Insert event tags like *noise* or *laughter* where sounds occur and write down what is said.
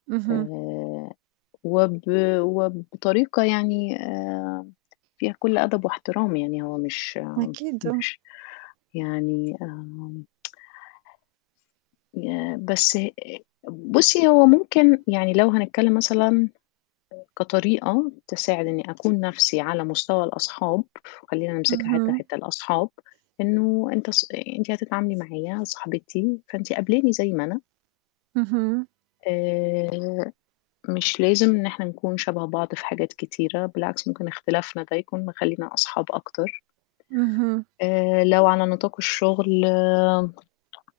اهم. آآ وب وبطريقة يعني آآ فيها كلّ أدب واحترام يعني هو مش أكيد، آه. مش يعني آآ *tsk* آآ بس بُصّي هو ممكن يعني لو هنتكلّم مثلًا كطريقة تساعد إني أكون نفْسي على مستوى الأصحاب، وخلّينا نمسكها حتّة، اهم. حتّة الأصحاب، إنه أنت ص أ أنتِ هتتعاملي معايا صاحبتي فأنتِ قابلاني زي ما أنا اهم. آآ مش لازم إن إحنا نكون شبه بعض في حاجات كتيرة، بالعكس ممكن اختلافنا ده يكون مخلِّينا أصحاب أكتر اهم. آآ لو على نطاق الشغل آمم